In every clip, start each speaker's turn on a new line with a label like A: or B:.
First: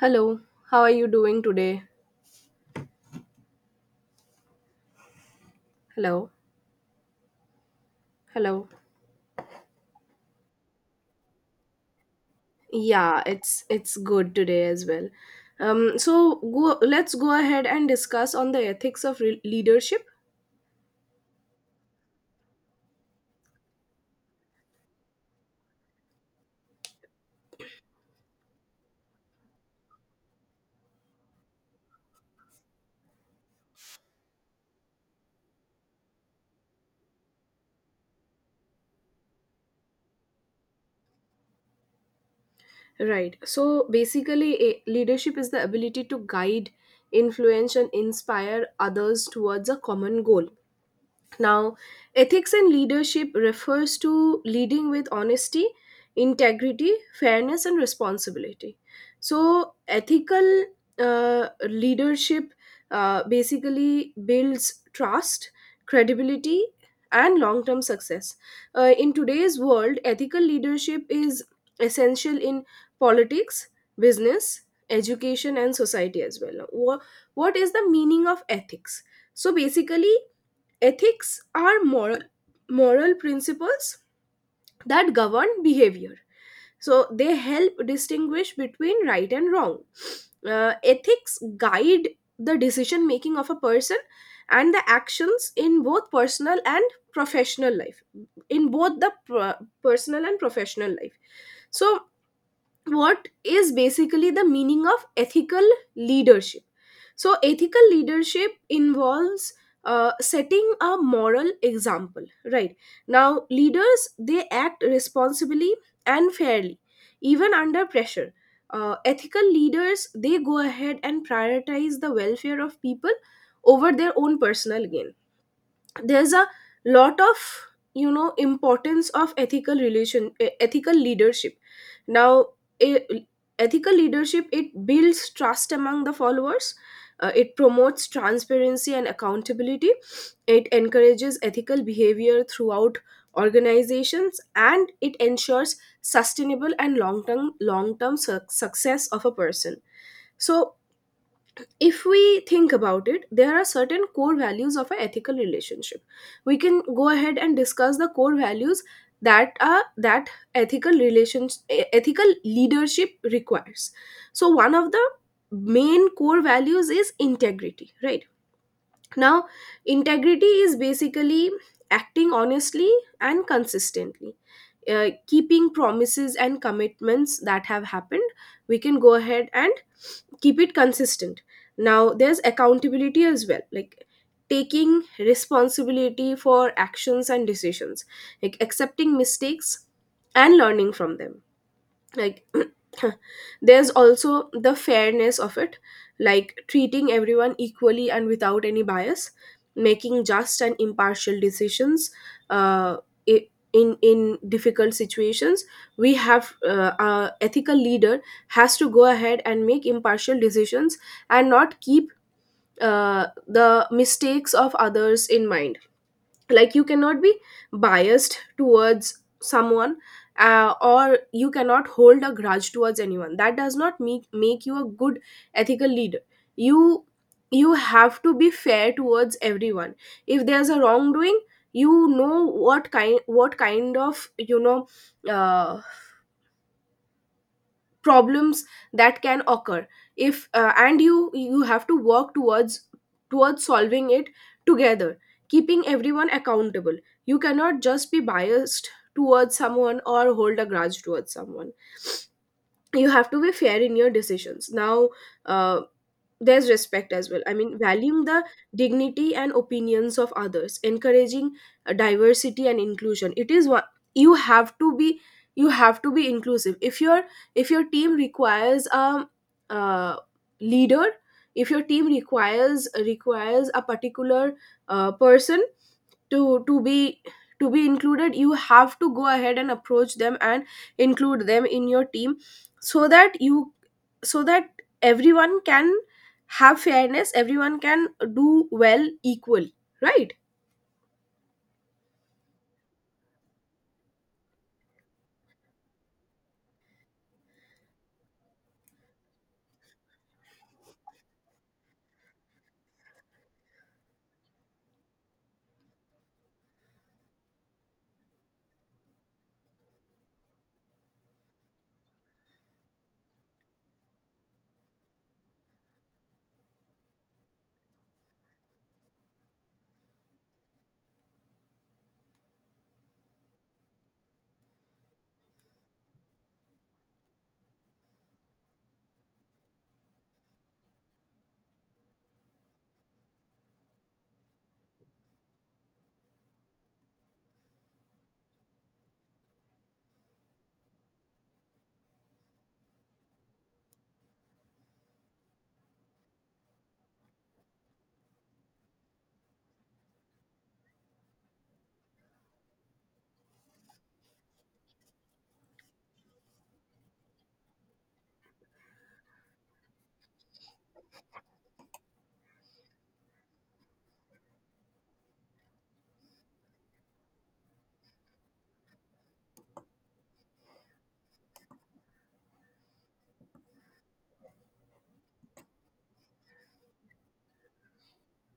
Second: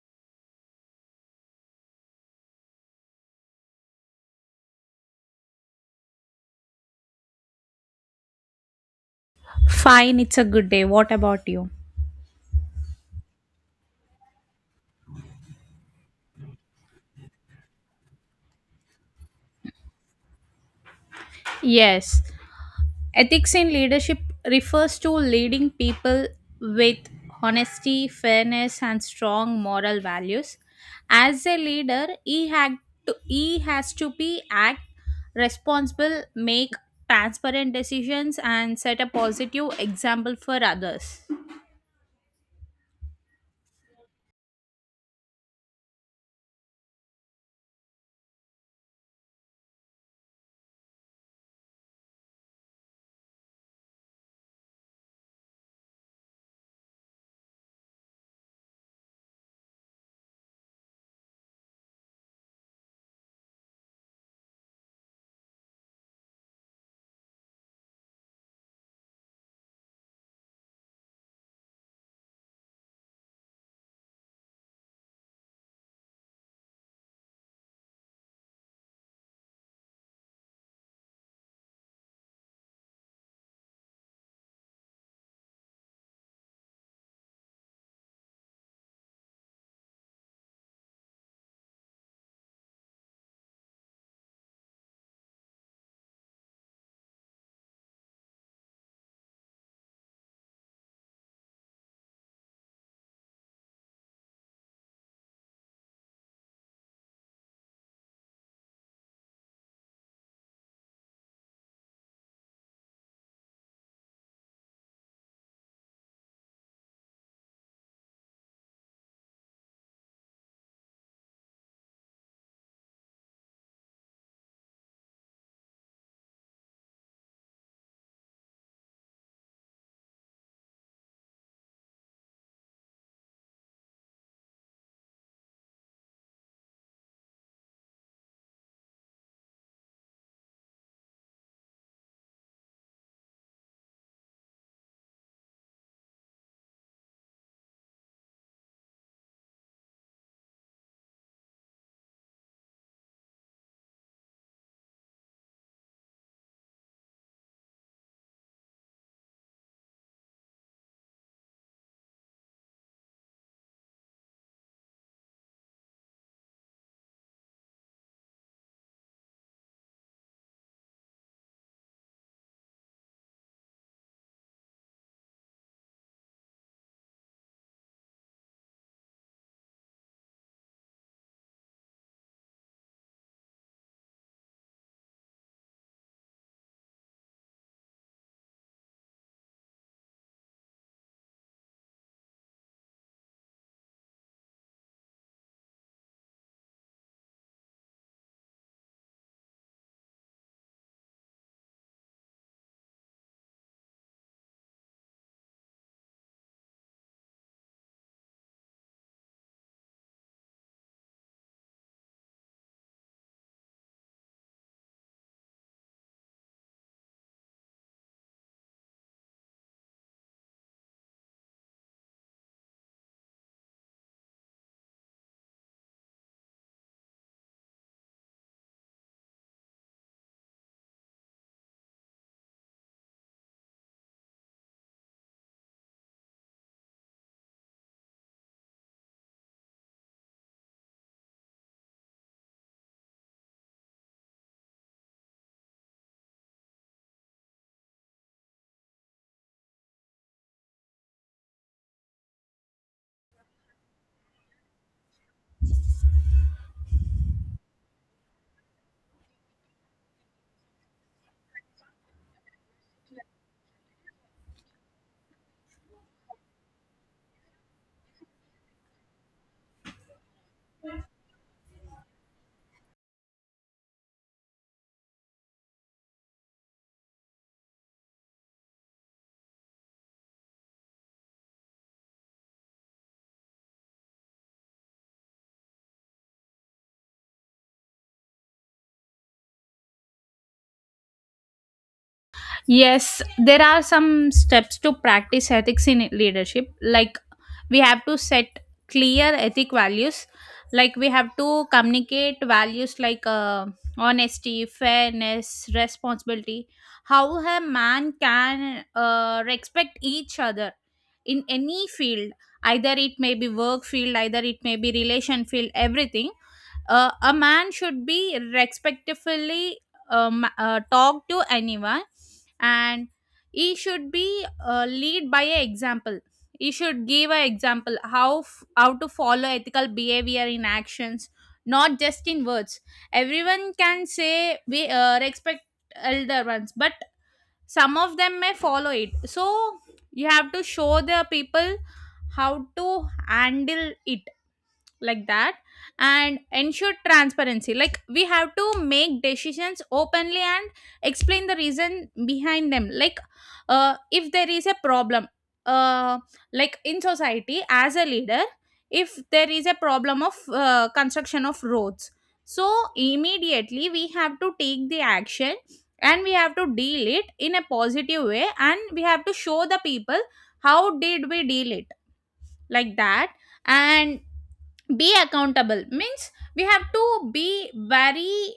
A: Hello, how are you doing today? Hello, hello.
B: Fine, it's a good day. What about you?
A: Yeah, it's good today as well. So go let's go ahead and discuss on the ethics of leadership.
B: Yes, ethics in leadership refers to leading people with honesty, fairness, and strong moral values. As a leader, he has to be act responsible, make transparent decisions, and set a positive example for others.
A: Right. So basically, leadership is the ability to guide, influence, and inspire others towards a common goal. Now, ethics in leadership refers to leading with honesty, integrity, fairness, and responsibility. So, ethical leadership basically builds trust, credibility, and long term success. In today's world, ethical leadership is essential in politics, business, education, and society as well. What is the meaning of ethics? So, basically, ethics are moral principles that govern behavior, so they help distinguish between right and wrong. Ethics guide the decision making of a person and the actions in both personal and professional life, in both the pro- personal and professional life. So what is basically the meaning of ethical leadership? So ethical leadership involves setting a moral example, right? Now leaders, they act responsibly and fairly even under pressure. Ethical leaders, they go ahead and prioritize the welfare of people over their own personal gain. There's a lot of importance of ethical ethical leadership. Now, eh, ethical leadership, it builds trust among the followers. It promotes transparency and accountability, it encourages ethical behavior throughout organizations, and it ensures sustainable and long term success of a person. So if we think about it, there are certain core values of an ethical relationship. We can go ahead and discuss the core values that are that ethical ethical leadership requires. So one of the main core values is integrity, right? Now, integrity is basically acting honestly and consistently. Keeping promises and commitments that have happened, we can go ahead and keep it consistent. Now there's accountability as well, like taking responsibility for actions and decisions, like accepting mistakes and learning from them, like there's also the fairness of it, like treating everyone equally and without any bias, making just and impartial decisions. uh, i- in difficult situations, we have our ethical leader has to go ahead and make impartial decisions and not keep the mistakes of others in mind. Like you cannot be biased towards someone, or you cannot hold a grudge towards anyone. That does not make you a good ethical leader. you you have to be fair towards everyone. If there's a wrongdoing, you know, what kind of, you know, uh, problems that can occur if, and you have to work towards solving it together, keeping everyone accountable. You cannot just be biased towards someone or hold a grudge towards someone. You have to be fair in your decisions. Now, uh, there's respect as well, I mean valuing the dignity and opinions of others, encouraging diversity and inclusion. It is what, you have to be, you have to be inclusive. If your, if your team requires a, uh leader if your team requires a particular person to, to be included, you have to go ahead and approach them and include them in your team, so that you, so that everyone can have fairness, everyone can do well equally, right?
B: Yes, there are some steps to practice ethics in leadership. Like we have to set clear ethic values. Like we have to communicate values like honesty, fairness, responsibility. How a man can respect each other in any field, either it may be work field, either it may be relation field, everything a man should be respectfully talk to anyone, and he should be lead by an example. He should give an example how how to follow ethical behavior in actions, not just in words. Everyone can say we respect elder ones, but some of them may follow it. So you have to show the people how to handle it, like that, and ensure transparency. Like we have to make decisions openly and explain the reason behind them. Like if there is a problem, uh, like in society as a leader, if there is a problem of construction of roads, so immediately we have to take the action, and we have to deal it in a positive way, and we have to show the people how did we deal it, like that. And be accountable means we have to be very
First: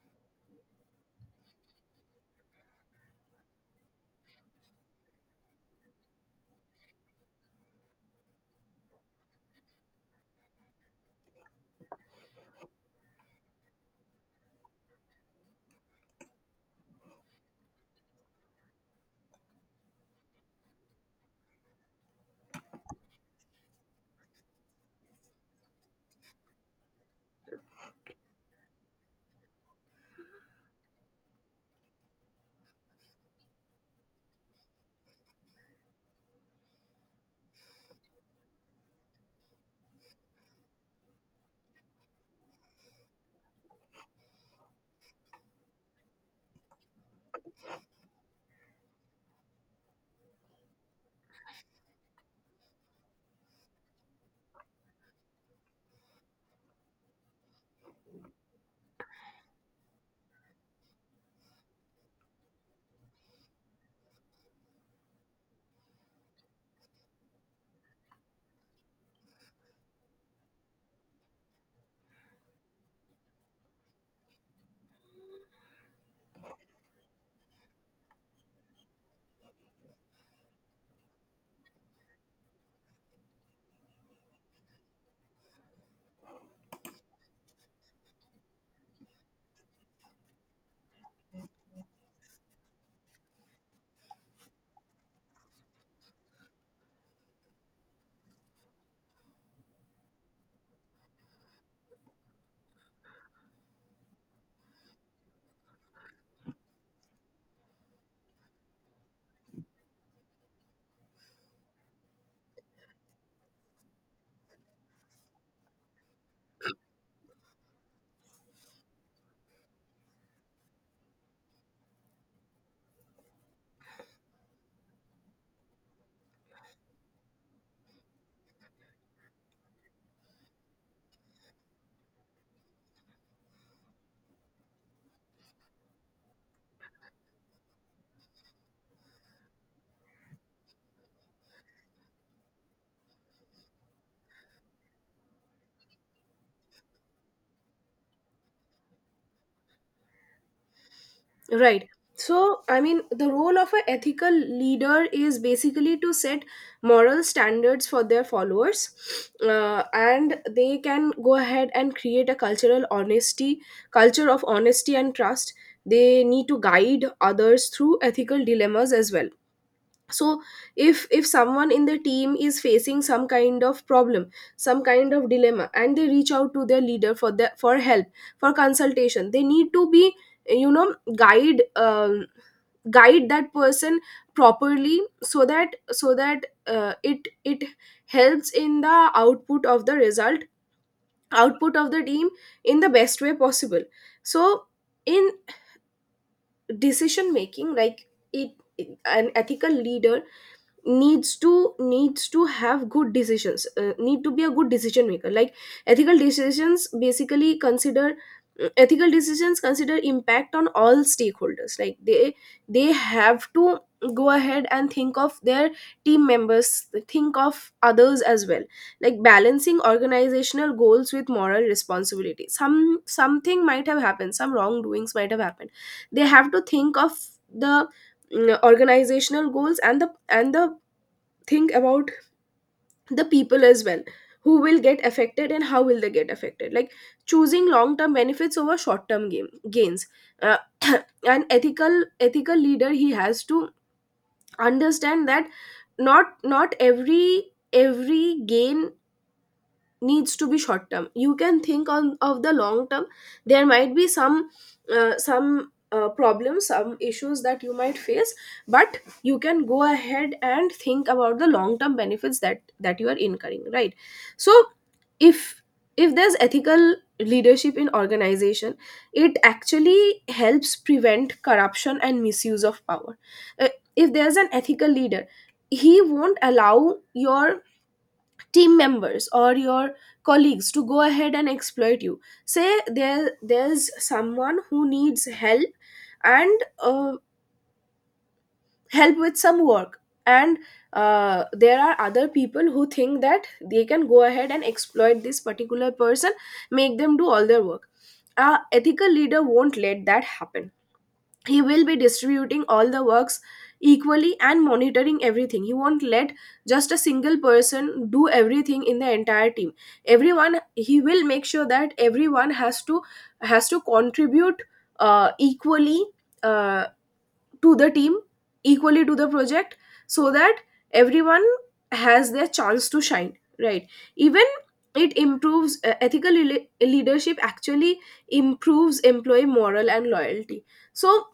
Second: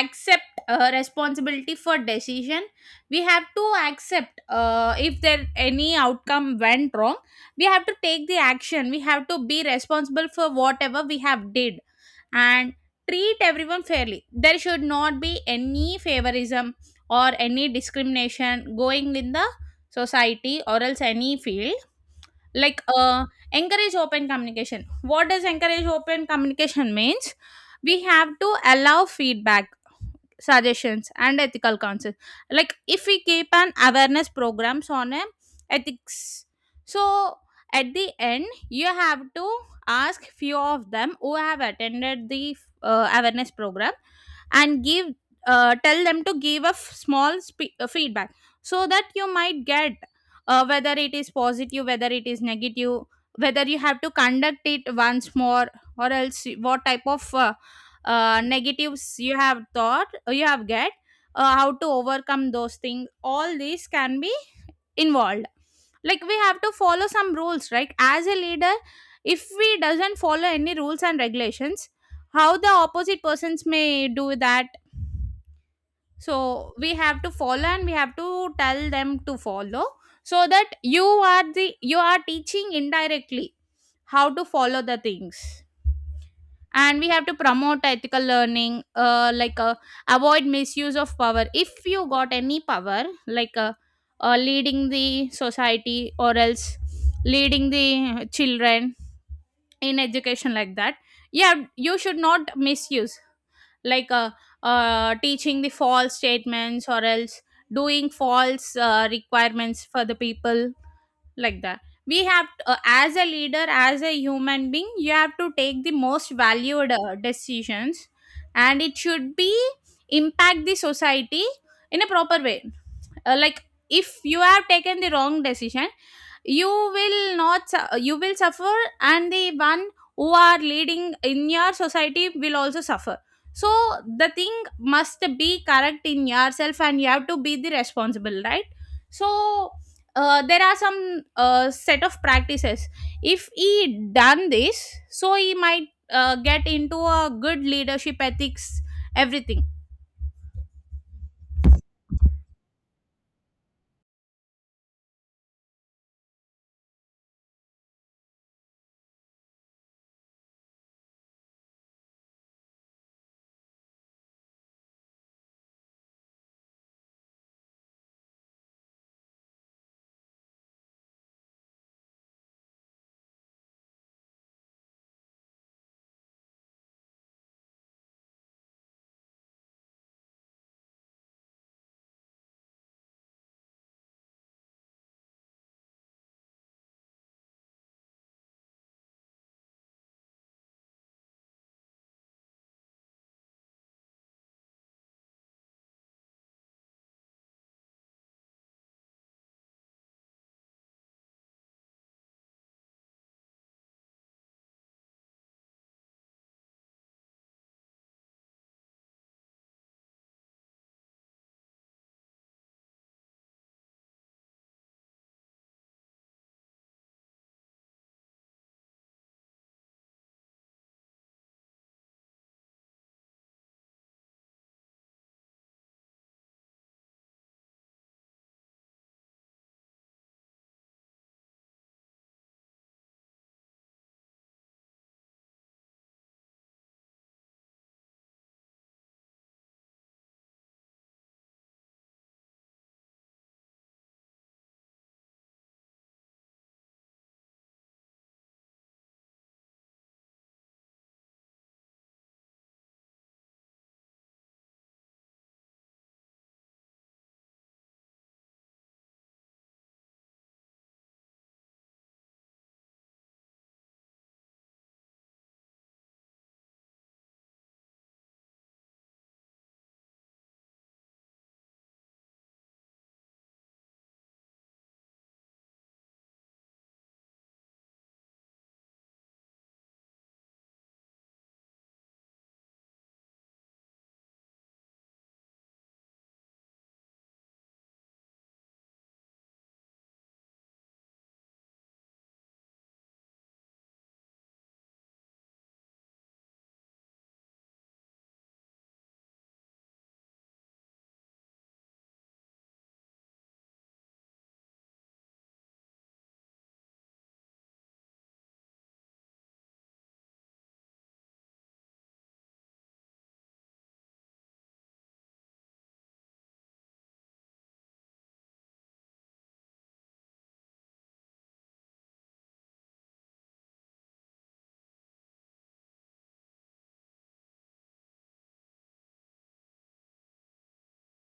B: accept responsibility for decision. We have to accept, if there any outcome went wrong, we have to take the action, we have to be responsible for whatever we have did. And treat everyone fairly, there should not be any favorism or any discrimination going in the society or else any field. Like encourage open communication. What does encourage open communication means? We have to allow feedback, suggestions, and ethical concerns. Like if we keep an awareness programs on ethics, so at the end you have to ask few of them who have attended the awareness program and give, tell them to give a small feedback, so that you might get whether it is positive, whether it is negative, whether you have to conduct it once more, or else what type of negatives you have thought, you have get how to overcome those things. All these can be involved. Like we have to follow some rules, right, as a leader. If we doesn't follow any rules and regulations, how the opposite persons may do that? So we have to follow, and we have to tell them to follow, so that you are the you are teaching indirectly how to follow the things. And we have to promote ethical learning, like avoid misuse of power. If you got any power, like leading the society or else leading the children in education, like that, yeah, you should not misuse. Like teaching the false statements or else doing false requirements for the people, like that. We have, as a leader, as a human being, you have to take the most valued decisions, and it should be impact the society in a proper way. Like if you have taken the wrong decision, you will not su- you will suffer, and the one who are leading in your society will also suffer. So the thing must be correct in yourself, and you have to be the responsible, right. So there are some set of practices. If he done this, so he might get into a good leadership ethics, everything.
A: Right. So, I mean, the role of an ethical leader is basically to set moral standards for their followers, and they can go ahead and create a culture of honesty and trust. They need to guide others through ethical dilemmas as well. So if someone in the team is facing some kind of problem, some kind of dilemma, and they reach out to their leader for the for help, for consultation, they need to be, guide guide that person properly, so that, so that it, it helps in the output of the result, output of the team, in the best way possible. So in decision making, like, it, an ethical leader needs to have good decisions, need to be a good decision maker. Like ethical decisions basically consider ethical decisions consider impact on all stakeholders. Like they have to go ahead and think of their team members, think of others as well, like balancing organizational goals with moral responsibility. Some, something might have happened, some wrongdoings might have happened. They have to think of the organizational goals and the, and the, think about the people as well, who will get affected and how will they get affected. Like choosing long term benefits over short term gains. uh, an ethical leader, he has to understand that not every, every gain needs to be short term. You can think on of the long term. There might be some problems, some issues that you might face, but you can go ahead and think about the long term benefits that, that you are incurring, right? So if if there's ethical leadership in organization, it actually helps prevent corruption and misuse of power. Uh, if there's an ethical leader, he won't allow your team members or your colleagues to go ahead and exploit you. Say there, there's someone who needs help and help with some work, and there are other people who think that they can go ahead and exploit this particular person, make them do all their work. A ethical leader won't let that happen. He will be distributing all the works equally and monitoring everything. He won't let just a single person do everything in the entire team. Everyone, he will make sure that everyone has to, has to contribute equally, uh, to the team, equally to the project, so that everyone has their chance to shine, right? Even it improves leadership actually improves employee morale and loyalty. So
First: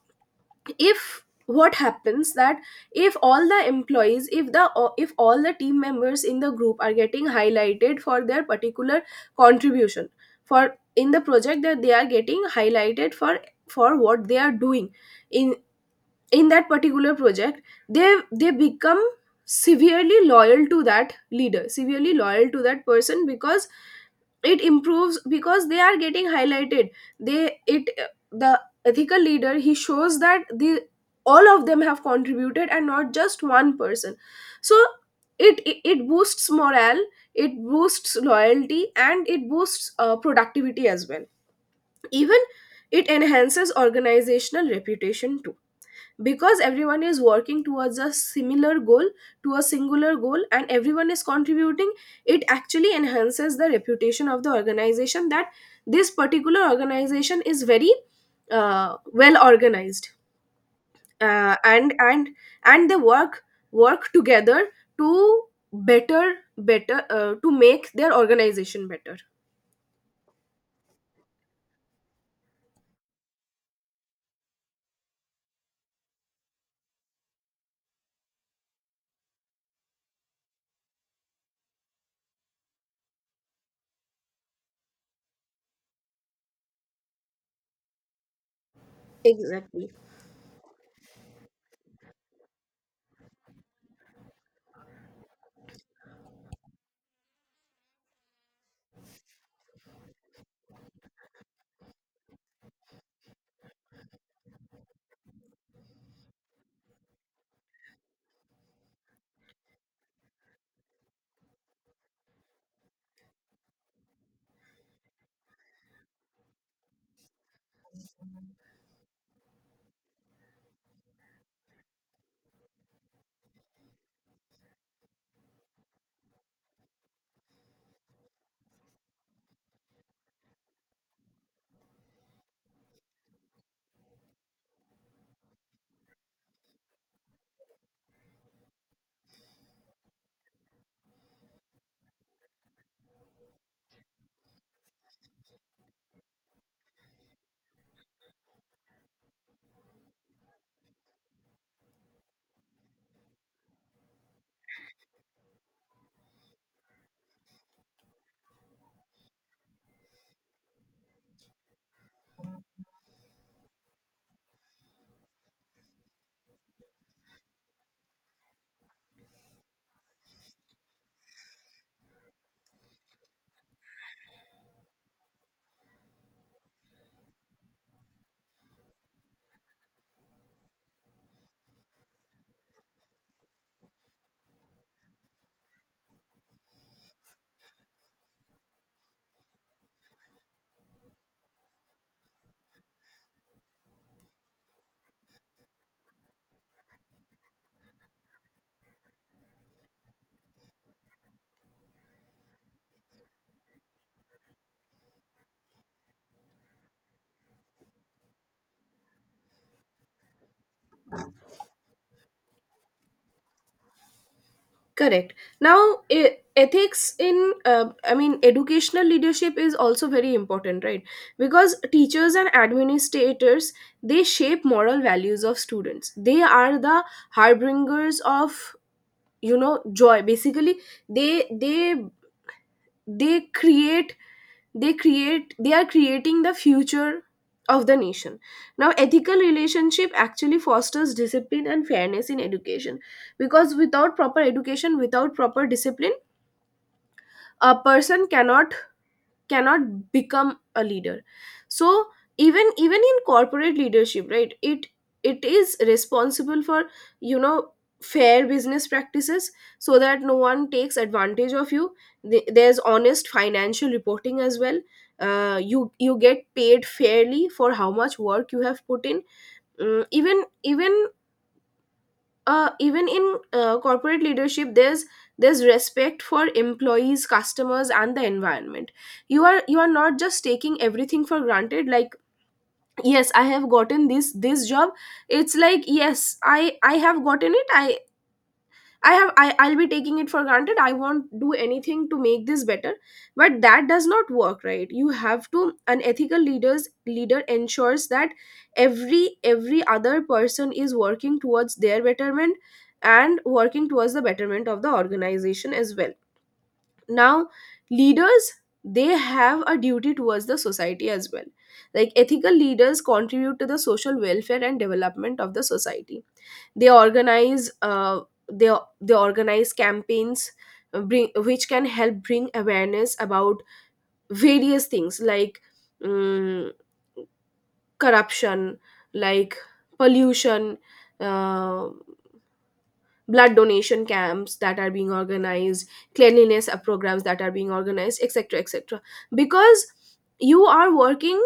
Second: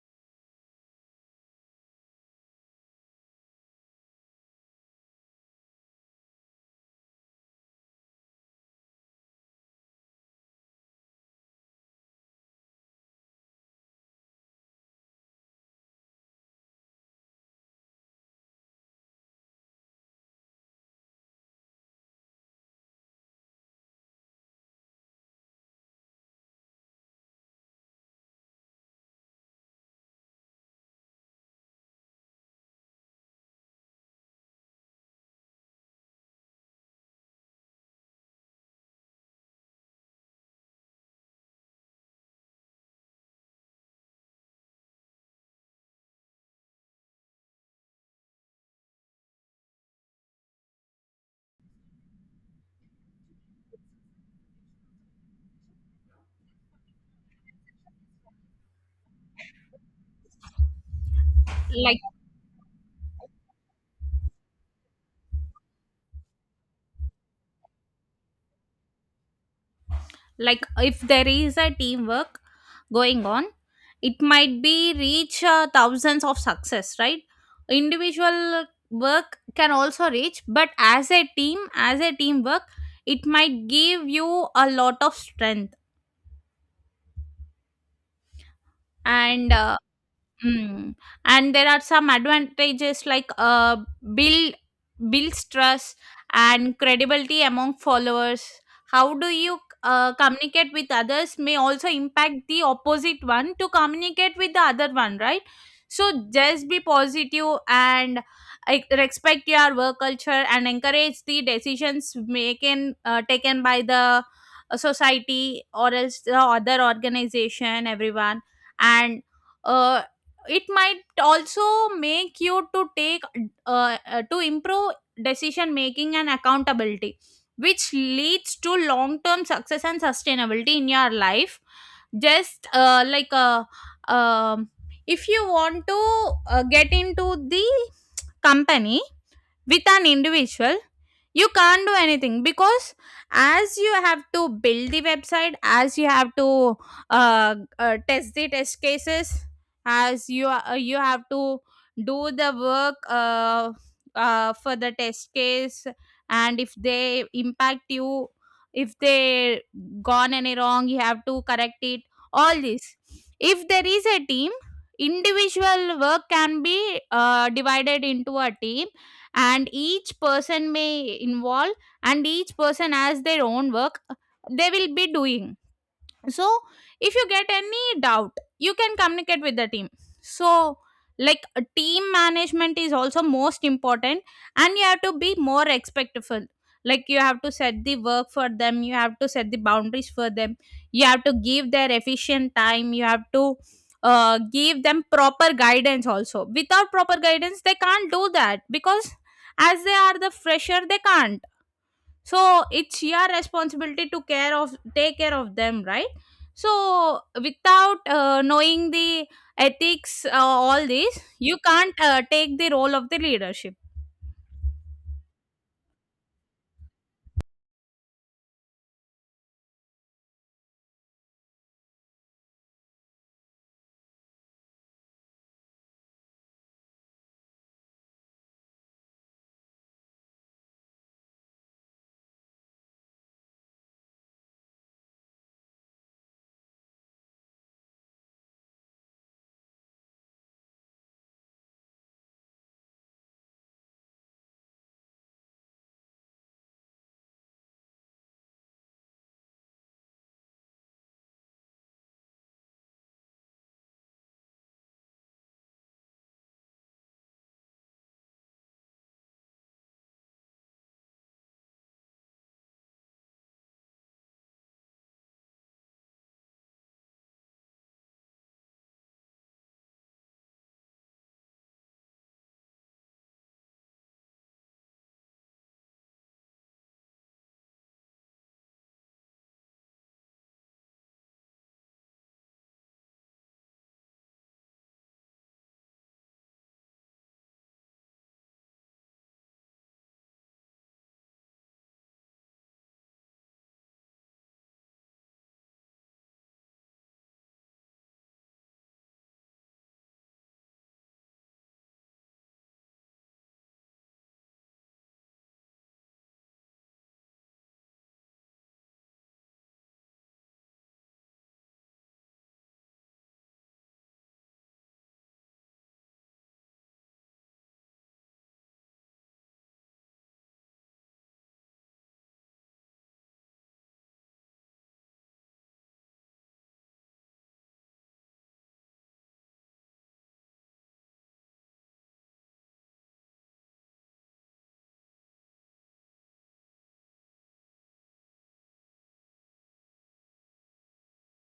A: if what happens that, if all the employees, if the, if all the team members in the group are getting highlighted for their particular contribution, for in the project, that they are getting highlighted for what they are doing in in that particular project, they become severely loyal to that leader, severely loyal to that person, because it improves, because they are getting highlighted, they it, the ethical leader, he shows that the, all of them have contributed and not just one person. So it, it boosts morale, it boosts loyalty, and it boosts productivity as well. Even it enhances organizational reputation too, because everyone is working towards a similar goal, to a singular goal, and everyone is contributing. It actually enhances the reputation of the organization, that this particular organization is very well organized, uh, and
B: Like
A: and and they work together to better to make their organization better.
B: if there is a teamwork going on, it might be reach thousands of success, right. Individual work can also reach, but as a team, as a teamwork, it might give you a lot of strength. And
A: Exactly.
B: mm. And there are some advantages, like build builds trust and credibility among followers. How do you communicate with others may also impact the opposite one to communicate with the other one, right? So just be positive and respect your work culture and encourage the decisions making taken by the society or else the other organization, everyone. And uh, it might also make you to take to improve decision making and accountability, which leads to long term success and sustainability in your life. Just um if you want to get into the company with an individual, you can't do anything, because as you have to build the website, as you have to test the test cases, as you you have to do the work for the test case, and if they impact you, if they gone any wrong, you have to correct it, all this. If there is a team, individual work can be divided into a team, and each person may involve, and each person has their own work they will be doing. So if you get any doubt, you can communicate with the team. So like a team management is also most important, and you have to be more respectful. Like you have to set the work for them, you have to set the boundaries for them, you have to give their efficient time, you have to give them proper guidance also. Without proper guidance they can't do that, because as they are the fresher, they can't. So it's your responsibility to care of take care of them, right. So without knowing the ethics, all these you can't take the role of the leadership.
A: Correct. Now, ethics in, I mean, educational leadership is also very important, right? Because teachers and administrators, they shape moral values of students. They are the harbingers of, you know, joy. Basically, they they they create they create they are creating the future of the nation. Now ethical relationship actually fosters discipline and fairness in education, because without proper education, without proper discipline, a person cannot become a leader. So even, even in corporate leadership, right, it is responsible for, you know, fair business practices, so that no one takes advantage of you. There's honest financial reporting as well. You, you get paid fairly for how much work you have put in. Even, even even in corporate leadership, there's respect for employees, customers, and the environment. You are, you are not just taking everything for granted. Like, yes, I have gotten this job. It's like, yes, I have gotten it, I, I'll be taking it for granted, I won't do anything to make this better. But that does not work, right? You have to, an ethical leader ensures that every other person is working towards their betterment, and working towards the betterment of the organization as well. Now leaders, they have a duty towards the society as well. Like, ethical leaders contribute to the social welfare and development of the society. They organize they they organize campaigns, which can help bring awareness about various things like um, corruption, like pollution, uh, blood donation camps that are being organized, cleanliness programs that are being organized, etc, etc. Because you are working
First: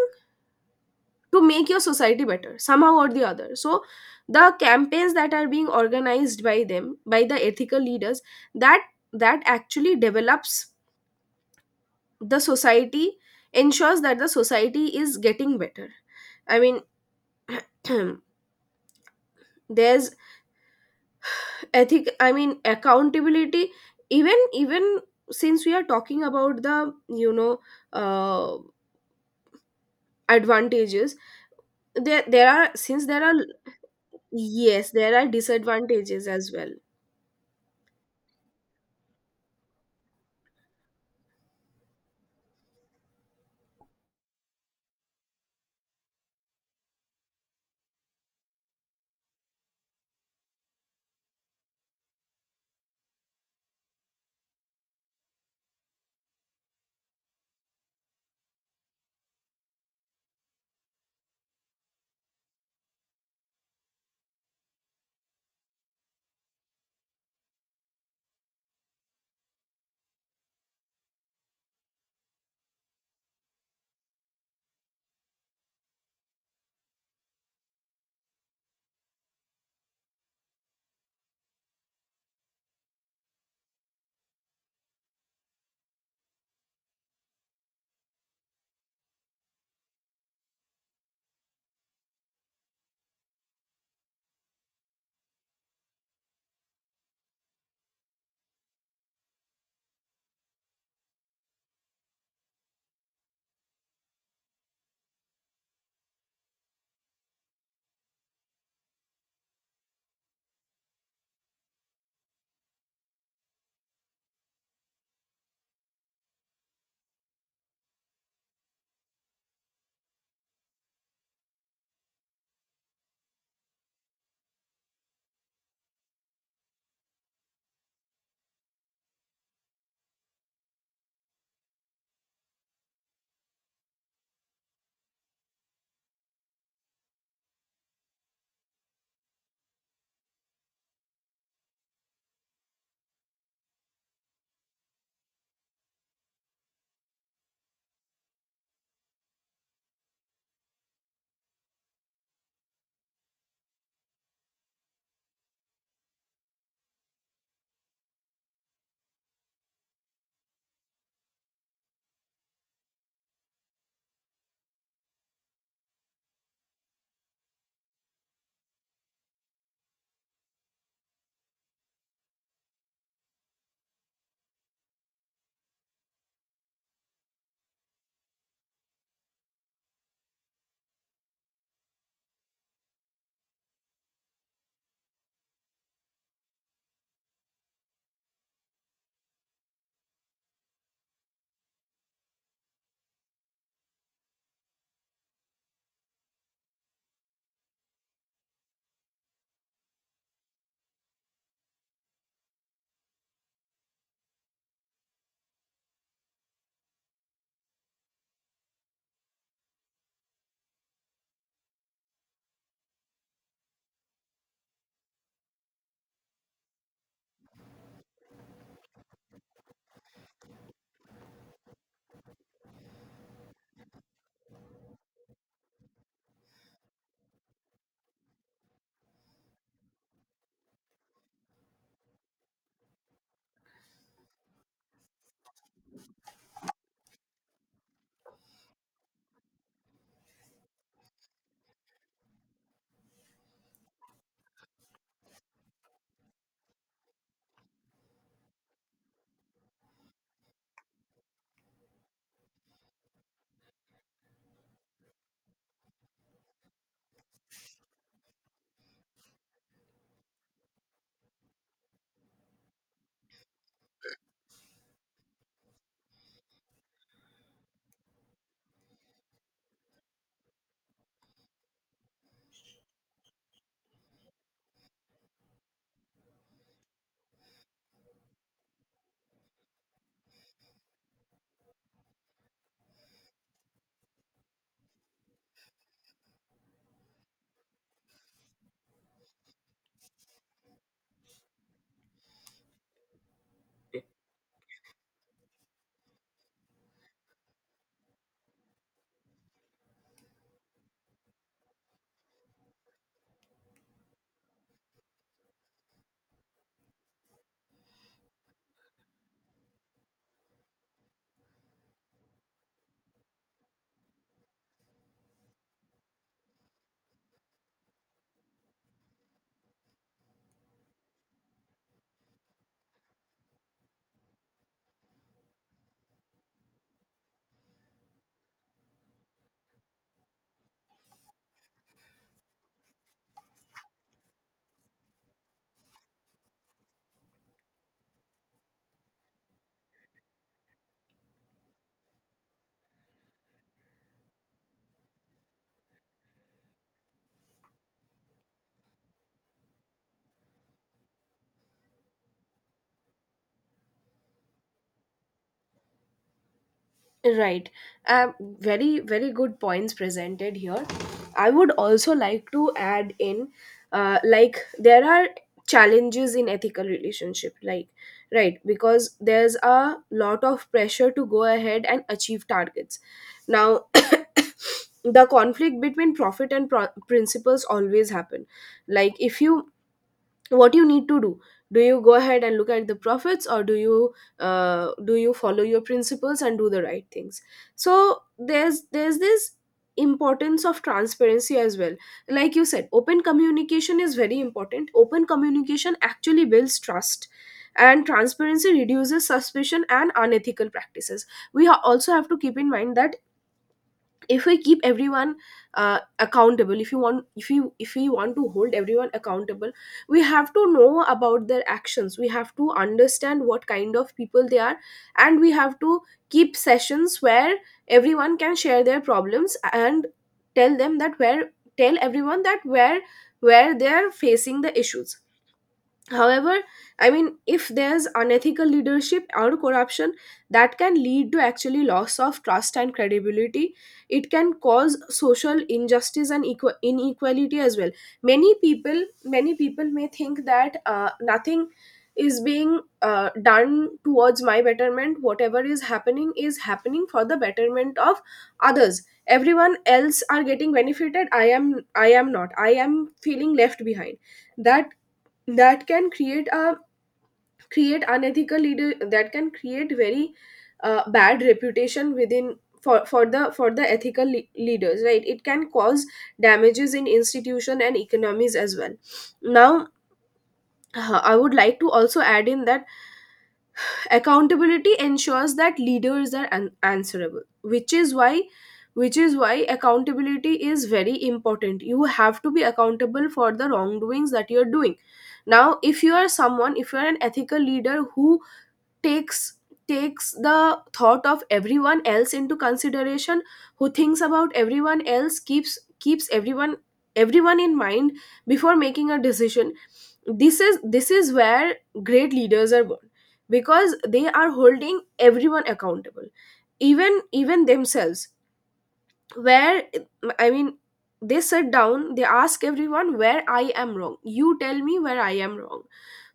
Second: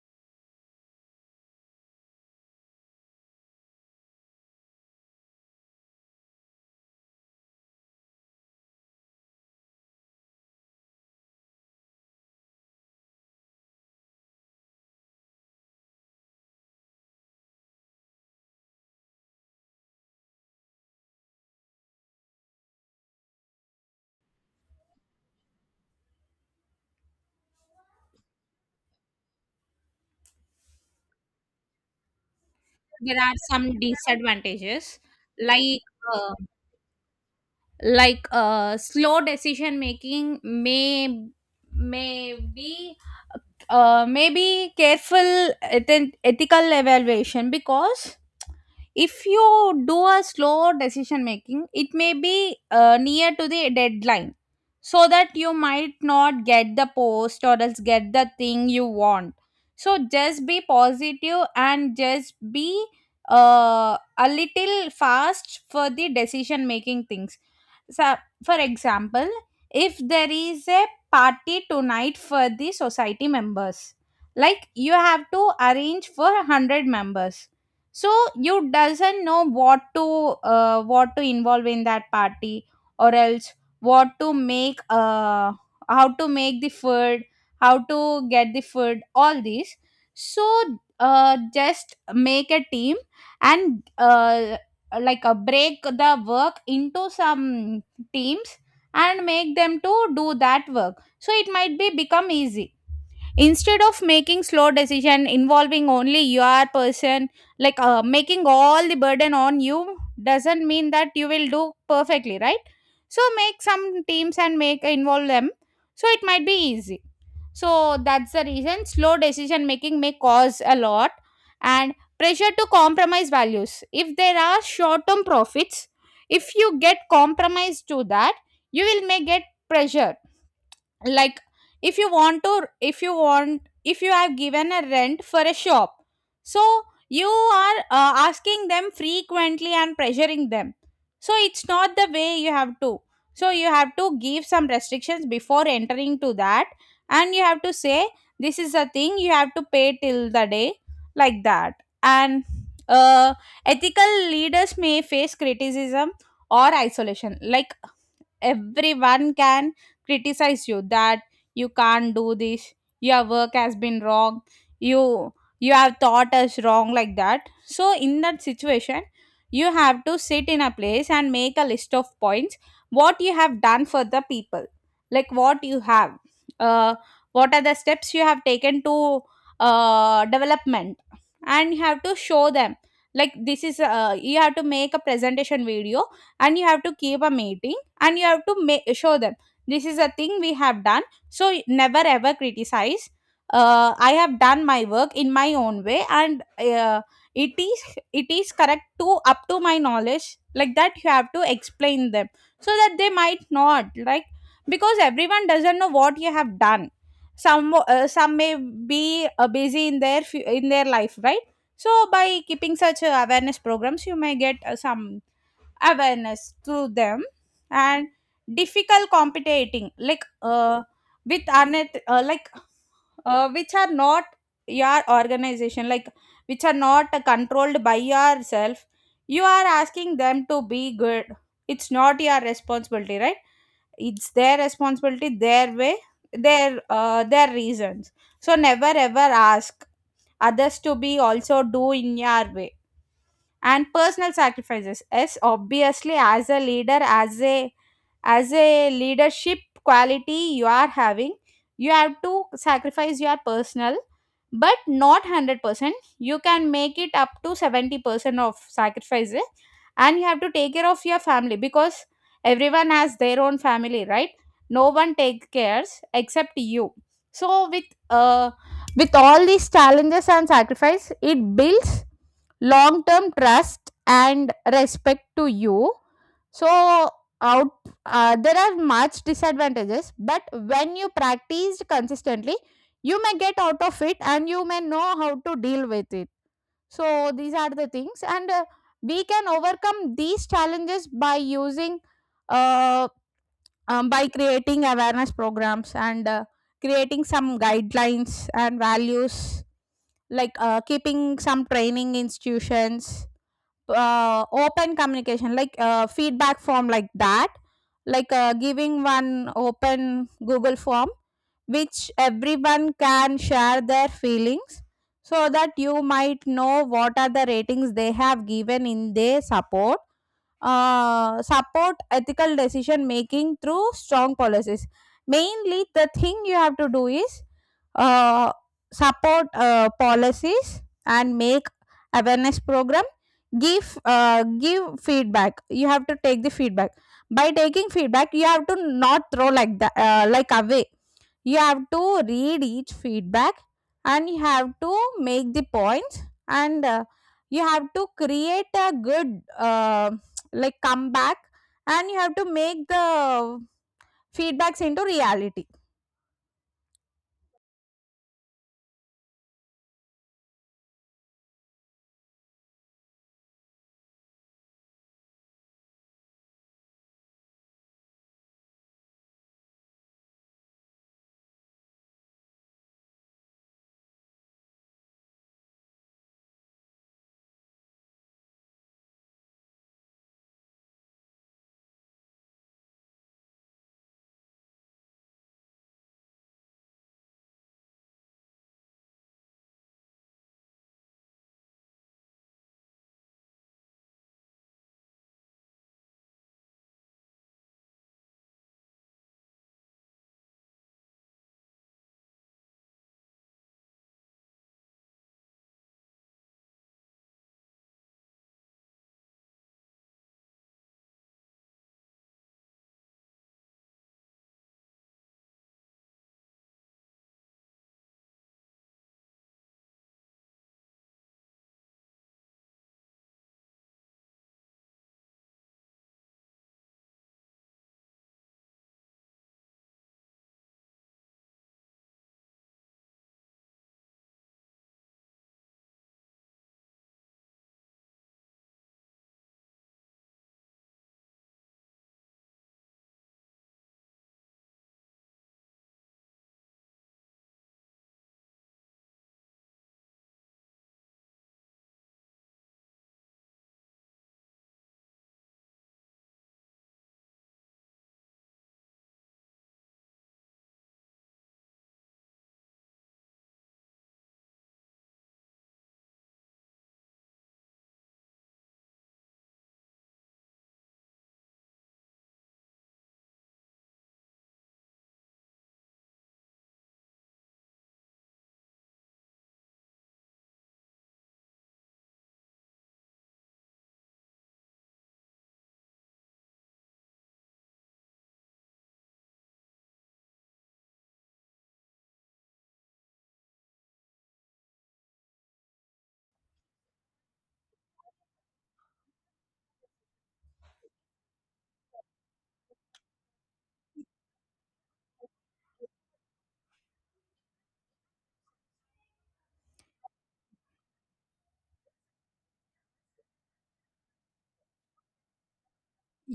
A: to make your society better somehow or the other. So the campaigns that are being organized by them, by the ethical leaders, that, that actually develops the society, ensures that the society is getting better. I mean, there's ethic I mean accountability. Even, even since we are talking about the, you know, uh, advantages, there are, since
B: There
A: there are,
B: are some
A: yes
B: disadvantages,
A: there are
B: like
A: disadvantages
B: uh,
A: as well.
B: slow decision making may may be maybe careful ethical evaluation, because if you do a slow decision making, it may be near to the deadline, so that you might not get the post or else get the thing you want. So just be positive and just be a little fast for the decision making things. So for example, if there is a party tonight for the society members, like you have to arrange for 100 members. So you doesn't know what to involve in that party, or else what to make, how to make the food, how to get the food, all these. So just make a team and like a break the work into some teams, and make them to do that work, so it might be become easy, instead of making slow decision involving only your person, like making all the burden on you doesn't mean that you will do perfectly, right. So make some teams and make involve them, so it might be easy. So that's the reason slow decision making may cause a lot. And pressure to compromise values. If there are short term profits, if you get compromised to that, you will may get pressure. Like if you want, if you have given a rent for a shop, so you are asking them frequently and pressuring them, so it's not the way. You have to, so you have to give some restrictions before entering to that, and you have to say this is a thing you have to pay till the day, like that. And uh, ethical leaders may face criticism or isolation. Like everyone can criticize you that you can't do this, your work has been wrong, you you have taught us wrong, like that. So in that situation, you have to sit in a place and make a list of points what you have done for the people, like what you have uh, what are the steps you have taken to development, and you have to show them. Like this is, you have to make a presentation video, and you have to keep a meeting, and you have to show them this is a thing we have done. So never ever criticize. I have done my work in my own way, and uh, it is it is correct to up to my knowledge, like that you have to explain them, so that they might not like. Because everyone doesn't know what you have done. Some, some may be busy in their in their life, right. So by keeping such awareness programs, you may get some awareness to them. And difficult competing, like with like which are not your organization, like which are not controlled by yourself. You are asking them to be good, it's not your responsibility, right. It's their responsibility, their way, their reasons. So never ever ask others to be also do in your way. And personal sacrifices, yes, obviously, as a leader, as a leadership quality you are having, you have to sacrifice your personal. But not 100%. You can make it up to 70% of sacrifices, and you have to take care of your family, because everyone has their own family, right? No one take cares except you. So with all these challenges and sacrifice, it builds long term trust and respect to you. So out, there are much disadvantages, but when you practiced consistently, you may get out of it and you may know how to deal with it. So these are the things, and we can overcome these challenges by using uh, by creating awareness programs, and creating some guidelines and values, like keeping some training institutions, open communication, like feedback form like that, like giving one open Google form, which everyone can share their feelings, so that you might know what are the ratings they have given in their support. Support ethical decision making through strong policies. Mainly, the thing you have to do is uh, support policies and make awareness program. Give feedback. You have to take the feedback. By taking feedback, you have to not throw like that, like, away. You have to read each feedback and you have to make the points, and you have to create a good like comeback, and you have to make the feedbacks into reality.
A: Right. Very, very good points presented here. I would also like to add in, like, there are challenges in ethical relationship, like, right, because there's a lot of pressure to go ahead and achieve targets. Now, the conflict between principles always happen. Like, if you what you need to do, do you go ahead and look at the profits, or do you follow your principles and do the right things? So there's this importance of transparency as well. Like you said, open communication is very important. Open communication actually builds trust, and transparency reduces suspicion and unethical practices. Also have to keep in mind that if we keep everyone accountable, if you want if you if we want to hold everyone accountable, we have to know about their actions. We have to understand what kind of people they are, and we have to keep sessions where everyone can share their problems and tell them that where tell everyone that where they are facing the issues. However, I mean, if there's unethical leadership or corruption, that can lead to actually loss of trust and credibility. It can cause social injustice and inequality as well. Many people may think that nothing is being done towards my betterment. Whatever is happening for the betterment of others. Everyone else are getting benefited. I am not. I am feeling left behind. That that can create a create unethical leader, that can create very bad reputation within for the ethical leaders, right? It can cause damages in institution and economies as well. Now, I would like to also add in that accountability ensures that leaders are answerable, which is why accountability is very important. You have to be accountable for the wrongdoings that you're doing. Now, if you are someone, if you're an ethical leader who takes takes the thought of everyone else into consideration, who thinks about everyone else, keeps everyone, everyone in mind before making a decision, this is where great leaders are born, because they are holding everyone accountable, even, even themselves. Where, I mean, they sit down, they ask everyone, where I am wrong, you tell me where I am wrong.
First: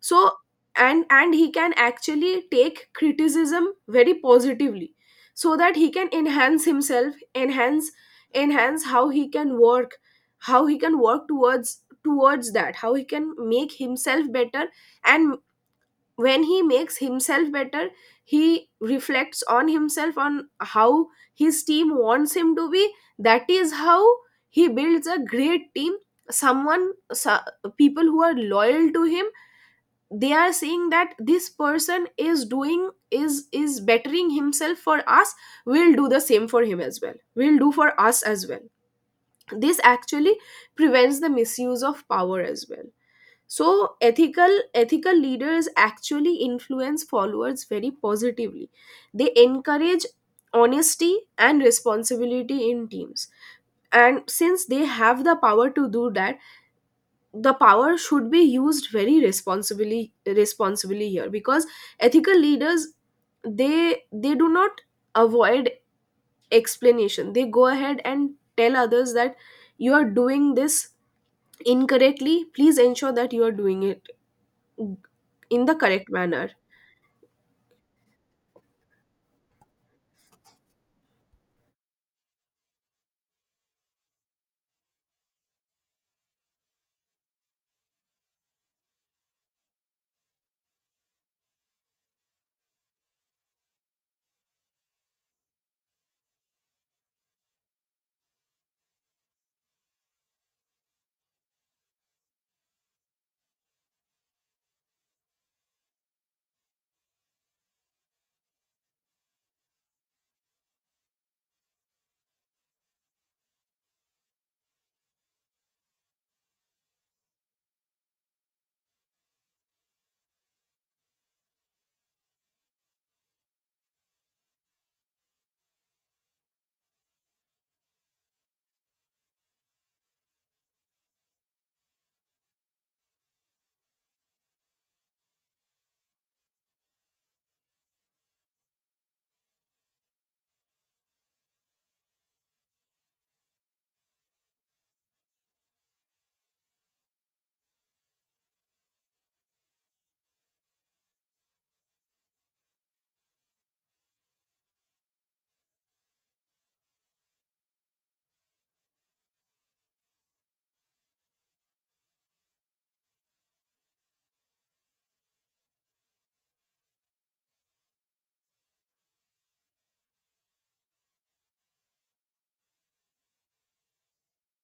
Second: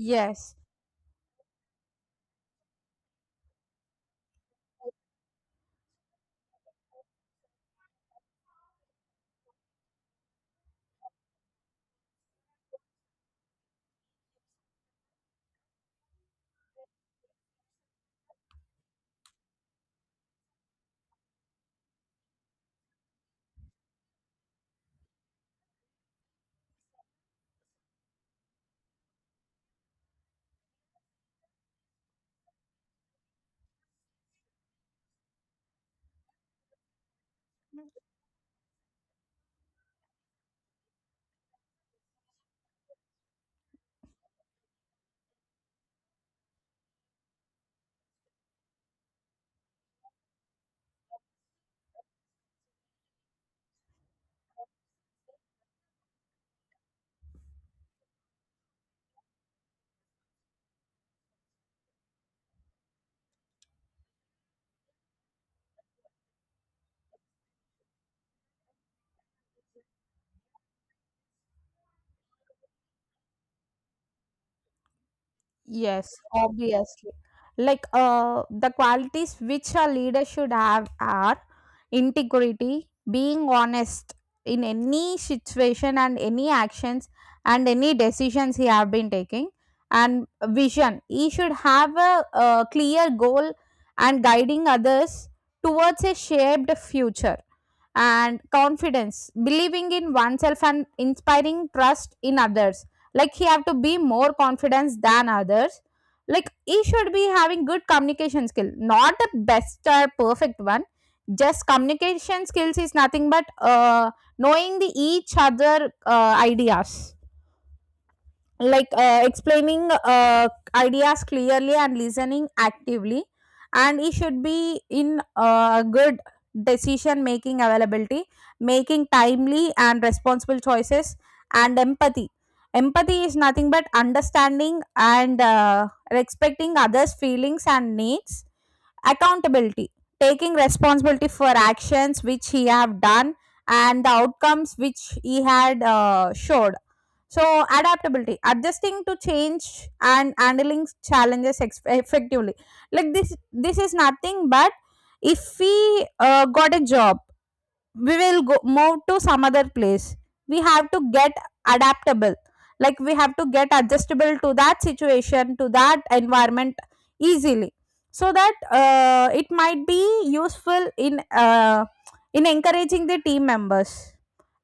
A: So and he can actually take criticism very positively, so that he can enhance himself enhance enhance how he can work, how he can work towards, towards that, how he can make himself better. And when he makes himself better, he reflects on himself on how his team wants him to be. That is how he builds a great team. Someone, so people who are loyal to him, they are saying that this person is doing is bettering himself for us. We'll do the same for him as well, we'll do for us as well. This actually prevents the misuse of power as well. So ethical leaders actually influence followers very positively. They encourage honesty and responsibility in teams, and since they have the power to do that, the power should be used very responsibly here, because ethical leaders, they do not avoid explanation. They go ahead and tell others that you are doing this incorrectly, please ensure that you are doing it in the
B: Yes,
A: correct manner.
B: obviously. Like the qualities which a leader should have are integrity, being honest in any situation and any actions and any decisions he have been taking, and vision. He should have a clear goal and guiding others towards a shaped future. And confidence, believing in oneself and inspiring trust in others. Like, he have to be more confidence than others. Like, he should be having good communication skill, not the best or perfect one. Just communication skills is nothing but knowing the each other ideas, like explaining ideas clearly and listening actively. And he should be in good decision making availability, making timely and responsible choices. And empathy. Empathy is nothing but understanding and respecting others feelings and needs. Accountability, taking responsibility for actions which he have done and the outcomes which he had showed. So adaptability, adjusting to change and handling challenges effectively. Like, this is nothing but if we got a job, we will go move to some other place, we have to get adaptable. Like, we have to get adjustable to that situation, to that environment, easily, so that it might be useful in encouraging the team members.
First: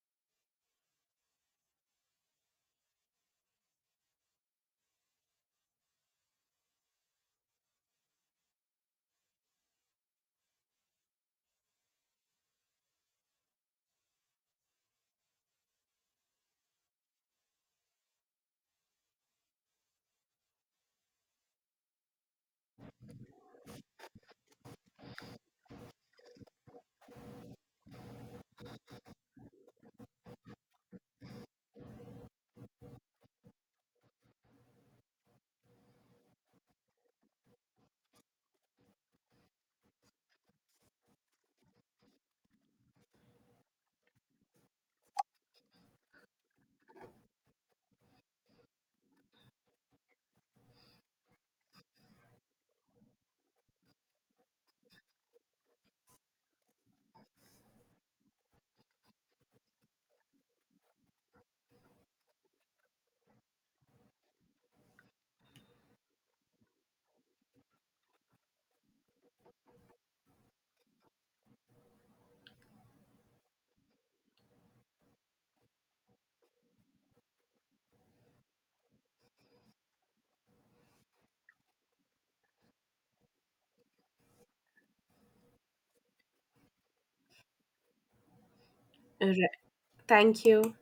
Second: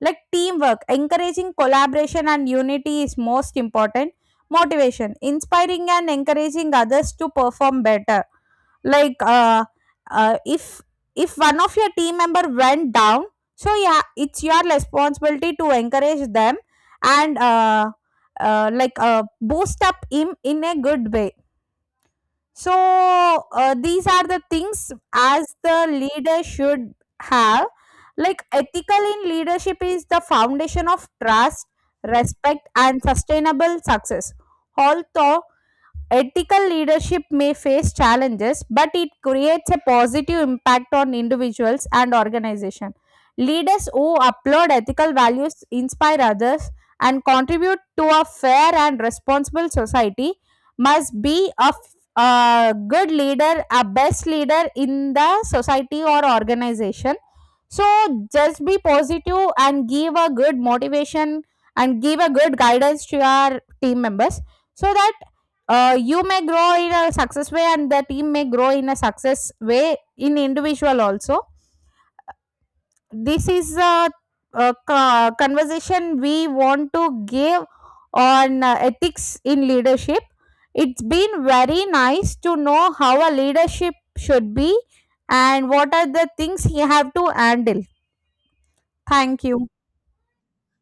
B: Like, teamwork, encouraging collaboration and unity is most important. Motivation, inspiring and encouraging others to perform better. Like uh, uh if if one of your team member went down, so yeah, it's your responsibility to encourage them, and boost up him in a good way. So these are the things as the leader should have. Like, ethical in leadership is the foundation of trust, respect and sustainable success. Although ethical leadership may face challenges, but it creates a positive impact on individuals and organizations. Leaders who uphold ethical values inspire others and contribute to a fair and responsible society. Must be a f- A good leader, a best leader in the society or organization. So just be positive and give a good motivation and give a good guidance to your team members, so that you may grow in a success way and the team may grow in a success way in individual also. This is a conversation we want to give on ethics in leadership. It's been very nice to know how a leadership should be and what are the things you have to handle. Thank
A: Re-
B: you.
A: Thank you.